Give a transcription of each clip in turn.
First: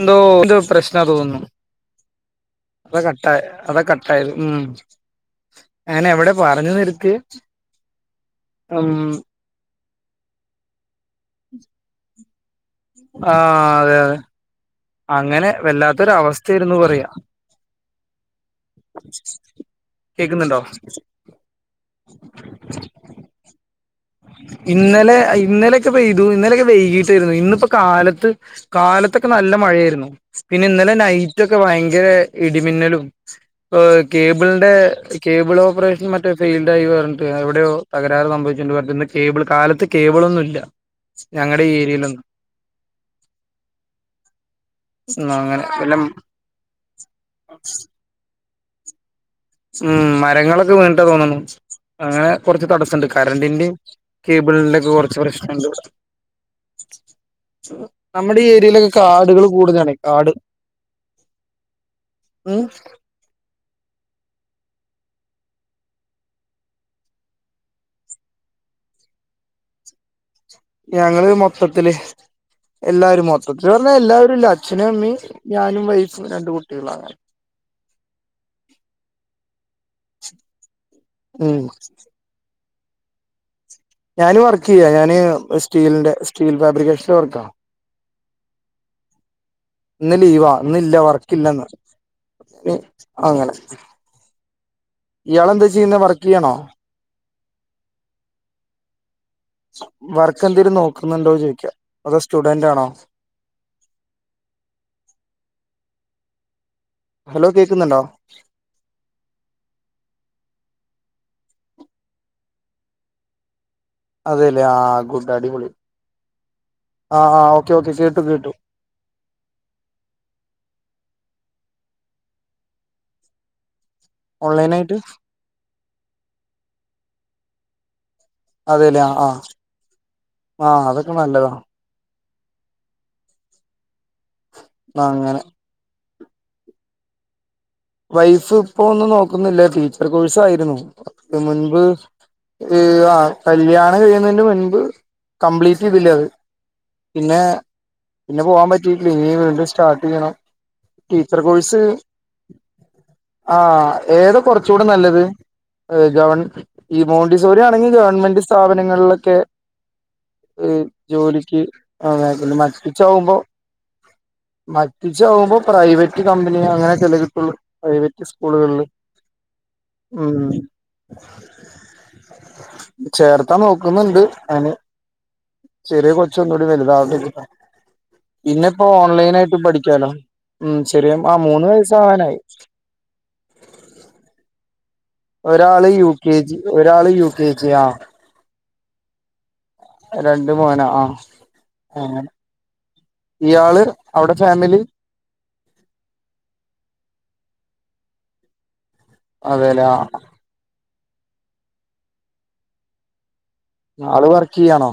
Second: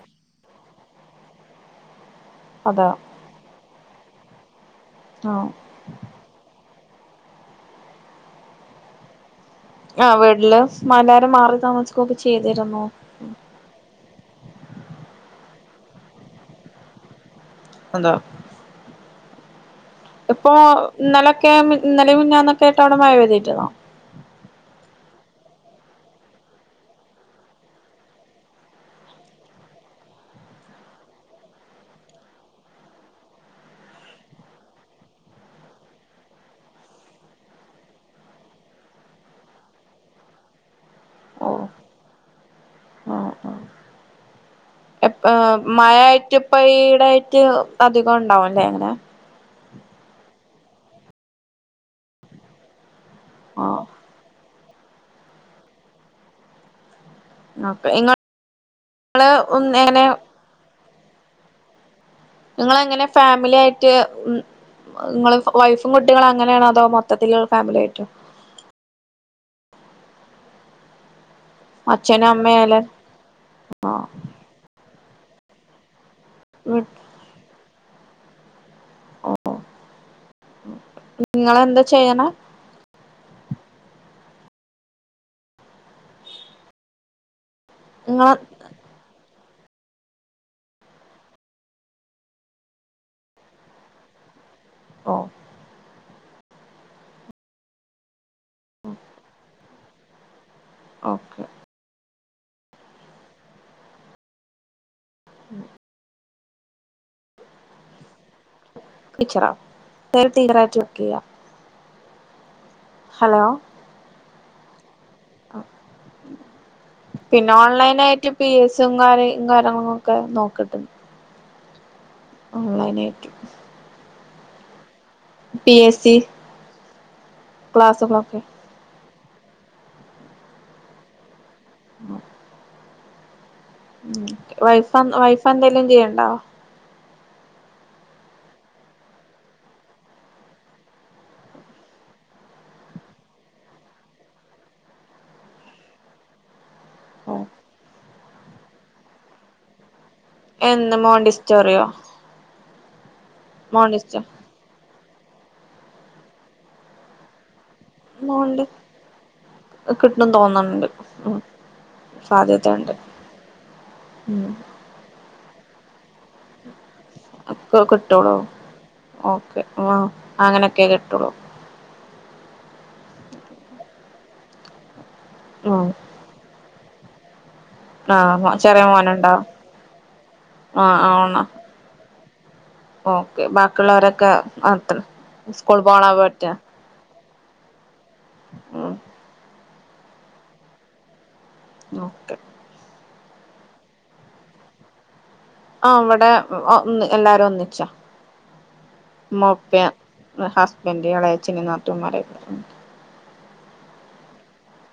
എന്തോ ന്തോ പ്രശ്നാ തോന്നുന്നു അതാ അത് ക ട്ടയെ അതാ കട്ട ആയത് ഉം ആഹ് ഞാനെവിടെ പറഞ്ഞു നിർത്തിയെ ഉം ആഹ് വീട്ടില് എല്ലാരും മാറി താമസിക്കൊക്കെ ചെയ്തിരുന്നു ആഹ് അതെ അതെ അങ്ങനെ വല്ലാത്തൊരവസ്ഥയാരുന്നു പറയാ എന്താ [inaudible] ഇപ്പോ ഇന്നലൊക്കെ ഇന്നലെം മിനിഞ്ഞാന്നെക്കെയായിട്ട് അവടെ മഴ പെയ്തിരുന്നോ ഇന്നലെ ഇന്നലെയൊക്കെ പെയ്തു ഇന്നലൊക്കെ വൈകിട്ടാരുന്നു ഇന്നിപ്പോ കാലത്ത് കാലത്തൊക്കെ നല്ല മഴയാരുന്നു പിന്നെ ഇന്നലെ നൈറ്റ് ഒക്കെ ഭയങ്കര ഇടിമിന്നലും ഓഹ് കേബിളിന്റെ കേബിൾ ഓപ്പറേഷൻ മറ്റേ ഫെയിൽഡ് ആയി പറഞ്ഞിട്ട് എവടെയോ തകരാറ് സംഭവിച്ചിട്ടുണ്ട് പിന്നെ കേബിൾ കാലത്ത് കേബിളൊന്നും ഇല്ല ഓഹ് ഞങ്ങടെ ഏരിയെലൊന്നും എപ്പോ അങ്ങനെ വല്ല മഴയായിട്ട് ഇപ്പം ഈടായിട്ട് അധികം ഉണ്ടാവുംല്ലേ അങ്ങനെ ഉം മരങ്ങളൊക്കെ വീണിട്ടാ തോന്നണു അങ്ങനെ കൊറച്ച് തടസ്സൊണ്ട് കറണ്ടിന്റേം ആഹ് കേ ബ്ള്ന്റെക്കെ കൊറച്ച് പ്രശ്നവോണ്ട് ഓക്കെ ഇങ്ങള് നമ്മടെ ഈ ഏരിലൊക്കെ കാടുകള് കൂടുതലാണെ എങ്ങനെ കാട് ഉം നിങ്ങളെങ്ങനെ ഫാമിലി ആയിട്ട് ഉം നിങ്ങള് വൈഫും കുട്ടികള് അങ്ങനെയാണോ അതോ മൊത്തത്തിലുള്ള ഫാമിലി ആയിട്ടോ ഞങ്ങള് മൊത്തത്തില് അച്ഛനും അമ്മയും എല്ലാരും മൊ ത്തതില് പറഞ്ഞാ ആഹ് എല്ലാവരും ഇല്ല അച്ഛനും അമ്മയും ഞാനും വൈഫും രണ്ട് കുട്ടികളും അങ്ങനെ [inaudible] [inaudible] ഉം ഇങ്ങളെന്താ ചെയ്യണെ ഞാന് വർക്ക് ചെയ്യാ ഞാന് സ്റ്റീലിന്റെ സ്റ്റീൽ ഫാബ്രിക്കേഷൻ്റെ വർക്കാ ങ്ങൾ ഇന്ന് ലീവാ ഇന്ന്ല്ല വർക്കില്ലന്ന് പിൻ അങ്ങന ഓഹ് ഇയാളെന്താ ചെയ്യ്ന്നെ വർക്കിയ്യണോ ആഹ് വർക്കന്തെലും നോക്ക്ന്നൊണ്ടോ ചോയ്ക്കാ അതോ സ്റ്റുഡന്റാണോ ഉം ഹലോ കേക്ക്ന്ന്ണ്ടോ ടീച്ചറാ തേര് ടീലറായ്ട്ട് വർക്കെയ്യ ഹലോ അതെല്ലേ ആഹ് ഗുഡ് അടിപൊളി ആഹ് ആഹ് ഓക്കെ ഓക്കെ കേട്ടു കേട്ടു ചുങ്ങാരെ [unintelligible] നോക്ക്ട്ടേ [unintelligible] ഓൺലൈനായ്ട്ട് പി എസ് സി ക്ലാസ്സുകളൊക്കെ അതെല്ലേ ആ ആഹ് ആഹ് അതൊക്ക നല്ലതാണ് ഉം ഉം ആ, വൈഫന്ന് അങ്ങനെ വൈഫന്തെലും ചെയ്യണ്ടോ വൈഫ് പ്പോ ഒന്നും നോക്കുന്നില്ല ടീച്ചർ കോഴ്‌സായ്ര്ന്നു അതിന് മുൻപ് ര് ആഹ് കല്യാണം കഴിന്നന്റ മുൻപ് കംപ്ലീറ്റ് ചെയ്തില്ല അത് പിന്നെ പിന്ന പോവാം പറ്റിട്ടില്ല ഇനി വീണ്ടും സ്റ്റാർട്ട്യ്യണം എന്ന് മോണ്ടിസ്റ്റോറിയോ ആഹ് മോണ്ടിസ്റ്റോ എത് കൊറച്ചൂട നല്ലത് അ് ഗവൺ ഈ മോണ്ടിസോറി ആണെങ്കി ഗവൺമെന്റ് മോണ്ട് സ്ഥപനങ്ങൾലൊക്കെ കിട്ടും ഏഹ് തോന്ന്ണ്ട് ഉം ജോലിക്ക് പ സാധ്യതണ്ട് മറ്റിച്ചാവുമ്പോ ഉം മ ച്ചാവുമ്പോ പ്രൈവറ്റ് കമ്പ്നി അങ്ങനെക്കല്ലെ കി ഒക്ക കിട്ടോളൂ ഓക്കെ ങ്ങാ അങ്ങനെക്കെ കിട്ടൊള്ളൂ ചേർത്താ നോക്കുന്നുണ്ട് അന് ഉം ചെറിയ കൊ ച്ചു ഒന്നൂടി വലുതാവട്ടെ വെച്ചിട്ട ആഹ് ചെറിയ പിന്നെപ്പോ മോനുണ്ടോ ഓൺലൈനായ്ട്ടും പഠിക്കാലോ ഉം ആഹ് ചെറിയ മ ആണോ മൂന്ന് വയസ്സാവാനായ് ഓക്കെ ബാക്കി ഒള്ളൊരെക്ക ആത്ര ഒരാള് യു കെ ജി ഒരാള് യു കെ ജി ആഹ് ഉം രണ്ട് മോനാ ആഹ് ആ ഓക്കെ ഇയാള് അവ്ടെ ഫാമിലി ആഹ് അവട മ് ഒന്ന് എല്ലാരൊന്നിച്ചാ മ്മ ഉപ്പ്യ അതെല്ലേ ആ ന്ന ഹസ്ബൻഡ് എളെച്ഛന് നാത്തുമ്മാര് ആള് വർക്കിയ്യാണോ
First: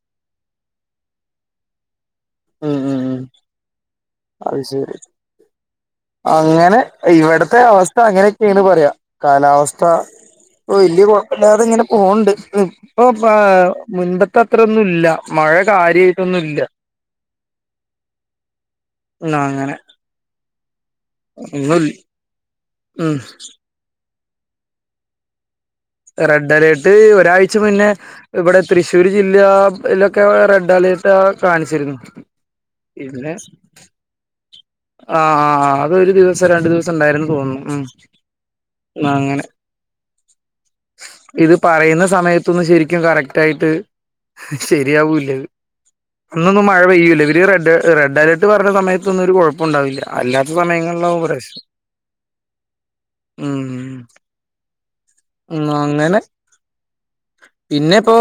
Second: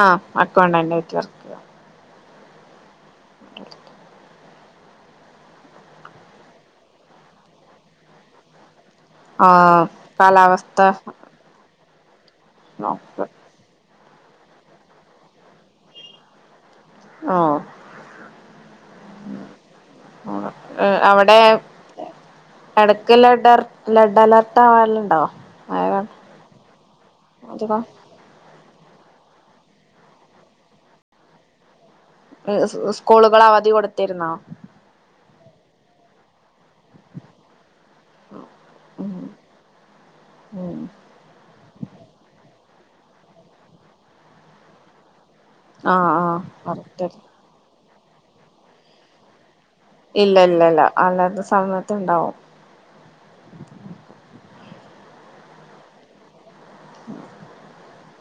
ആഹ് അക്കൗണ്ടന്റയ്ട്ട് വർ ഉം ഉം ഉം അത് ശരി അങ്ങനെ ഇവട്ത്തെ അവസ്ഥ അങ്ങനെക്കെണ് പറയാ കാലാവസ്ഥ ആഹ് പ്പൊ കാലാവസ്ഥ വല്ല്യ കൊഴപ്പല്ലാതെ ഇങ്ങനെ പോണ്ട് നി പ്പൊ നോക്ക പ്പാഅ് മുൻപത്ത അത്രെന്നും ഇല്ല മഴ കാര്യായിട്ടൊന്നു ഇല്ല ആഹ് ന്നാ അങ്ങനെ അവ ങ്ങൾ ലി എടക്ക് ലെഡർ ലെഡ് അലർട്ട് അവാല്ണ്ടോ റെഡ് അലേർട്ട് ഒരാഴ്ച അധികം മുന്നെ ഇവടെ തൃശ്ശൂര് ജില്ലാ ഇലൊക്കെ റെഡ് അലേർട്ടാ കാണിച്ചിര്ന്നു സ്കൂളുകള അവധി കൊട്ത്തിര്ന്നോ ആഹ ആഹ് അതൊ രൂദിവസം രണ്ടു ദിവസം ണ്ടായിന്ന് തോന്നുന്നു ഉ ഉം അങ്ങനെ ഉം ഇത് പറയുന്ന സമയത്ത് അന്ന് ശരിക്കും കറക്റ്റ് ആയിട്ട് ശരിയാവൂല്ല ആഹ് അന്നൊന്നും മഴ ആഹ് പെയ്യൂല്ല ഇവര്റെഡ് റെഡ് അലർട്ട് പറഞ്ഞ സമയത്തൊന്നും ഒരു കുഴപ്പം ഉണ്ടാവില്ല ഇല്ല അല്ലാത്ത ഇല്ല ഇല്ല സമയങ്ങളിലാവ അല്ലാത്ത പ്രശം സമയത്ത് ഉണ്ടാവും ഉം ഉ അങ്ങനെ പിന്നെ ഇപ്പോ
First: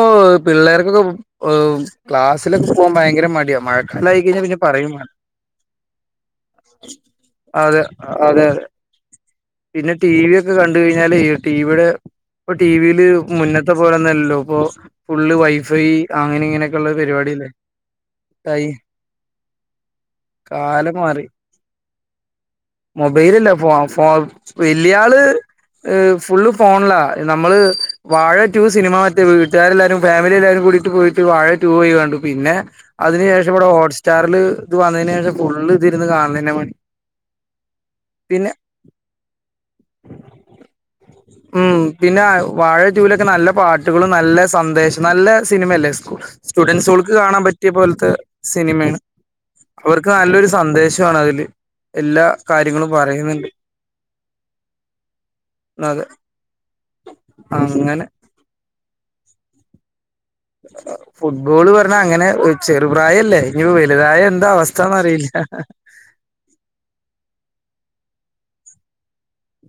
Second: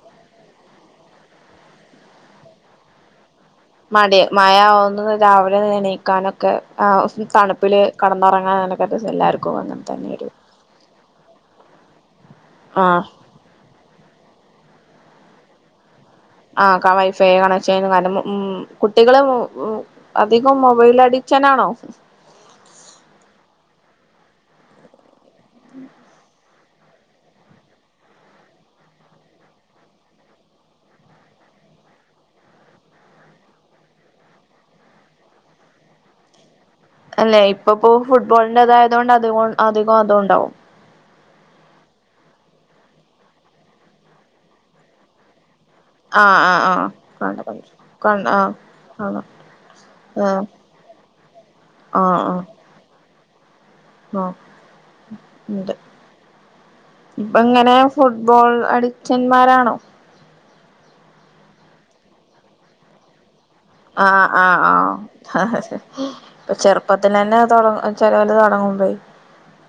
പിള്ളേർക്കൊക്കെ ക്ലാസ്സിലൊക്കെ പോകാൻ ഭയങ്കര മടിയ മടി മഴ ആവുന്നത് രാവിലെ എണീക്കാനൊക്കെ ആ തണുപ്പില് അതെ അതെ അതെ കടന്നിറങ്ങാൻതിനക്ക എല്ലാവർക്കും വന്നിട്ടണ്ട് പിന്നെ ടി വി ഒക്കെ കണ്ട കഴിഞ്ഞാഈ ടിവിയുടെ ഇപ്പൊ ടി വിൽ ആഹ് മുന്നത്തെ പോലന്നല്ലല്ലോ ഇപ്പോ ഫുള്ള് വൈഫൈ അങ്ങനെ ആ ഇങ്ങനെയൊക്കെയുള്ള വൈഫൈ പരിപാടില്ലേ കണക്ഷൻ കാരണം ഉ ട്ടായി കുട്ടികൾ അധികം മൊബൈൽ കാലം മാറി അഡിക്ഷനാണോ മൊബൈലല്ല ഫോൽ ഫ വലിയ ആള് ഫുള്ള് ഫോണല്ല നമ്മള് വാഴ ടു സിനിമ മറ്റേ വീട്ടുകാരെല്ലാരും ഫാമിലി എല്ലാരും കൂടിട്ട് പോയിട്ട് വാഴ പോയി കണ്ടു പിന്നെ അതിനു ശേഷം ഇവിടെ ഹോട്ട് സ്റ്റാറില് ഇത് വന്നതിന് ശേഷം ഫുള്ള് ഇരുന്ന് കാണുന്ന തന്നെ പണി അല്ലെ ഇപ്പപ്പോ പിന്നെ ഫുട്ബോളിന്റെതായതൊണ്ട് അ അധികം അതുണ്ടാവും ഉം പിന്നെ വാഴ ട്ടൂ ലൊക്കെ നല്ല പാട്ടുകളും നല്ല സന്ദേശം നല്ല സിനിമയല്ലേ ആഹ് ആഹ് ആഹ് സ്റ്റുഡന്റ്സുകൾക്ക് കണ്ട കാണാൻ കണ്ട പറ്റിയ പോലത്തെ കണ്ട സിനിമയാണ് ആഹ് അവർക്ക് ആഹ് നല്ലൊരു സന്ദേശമാണ് അതില് എല്ലാ കാര്യങ്ങളും പറയുന്നുണ്ട് ആ ഉണ്ട് അത് എങ്ങനെ അങ്ങനെ ഫുട്ബോൾ അഡിക്റ്റന്മാരാണോ ഫുട്ബോള് പറഞ്ഞ അങ്ങനെ ചെറുപ പ്രായല്ലേ ഇവ വലുതായ ആഹ് എന്താ ആഹ് അവസ്ഥന്ന്റിയില്ല ആഹ് അതെ ഇപ്പൊ ചെറുപ്പത്തി തന്നെ തുട ചെലവല് തുടങ്ങുംപയി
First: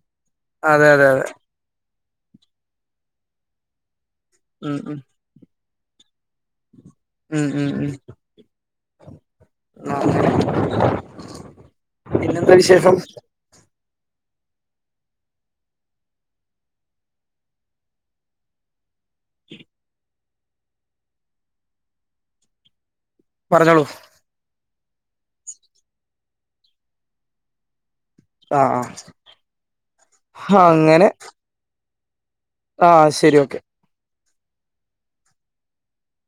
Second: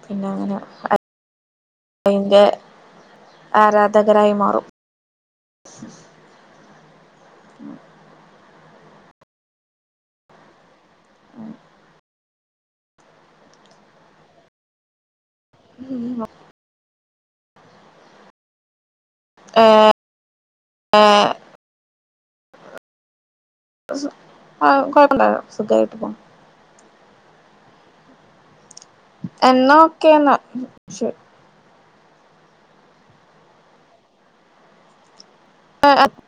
പിന്നെ അങ്ങനെ അതെ അതെ അതെ അയ്ന്റെ ആരാധകരായ് മാറും ഉം ഉം ഉം ഉം ഉ [inaudible] പിന്നെ എന്താ വിശേഷം [unintelligible] ഏഹ് ഏഹ് പറഞ്ഞോളൂ ആഹ് കൊഴപ്പല്ല സുഖായിട്ട് പോവുന്നു ആഹ ആഹ് എന്നാ ഒക്കെ എന്നാ ആഹ് അങ്ങനെ ആഹ് ശരി ഓക്കെ ആ അ് [unintelligible]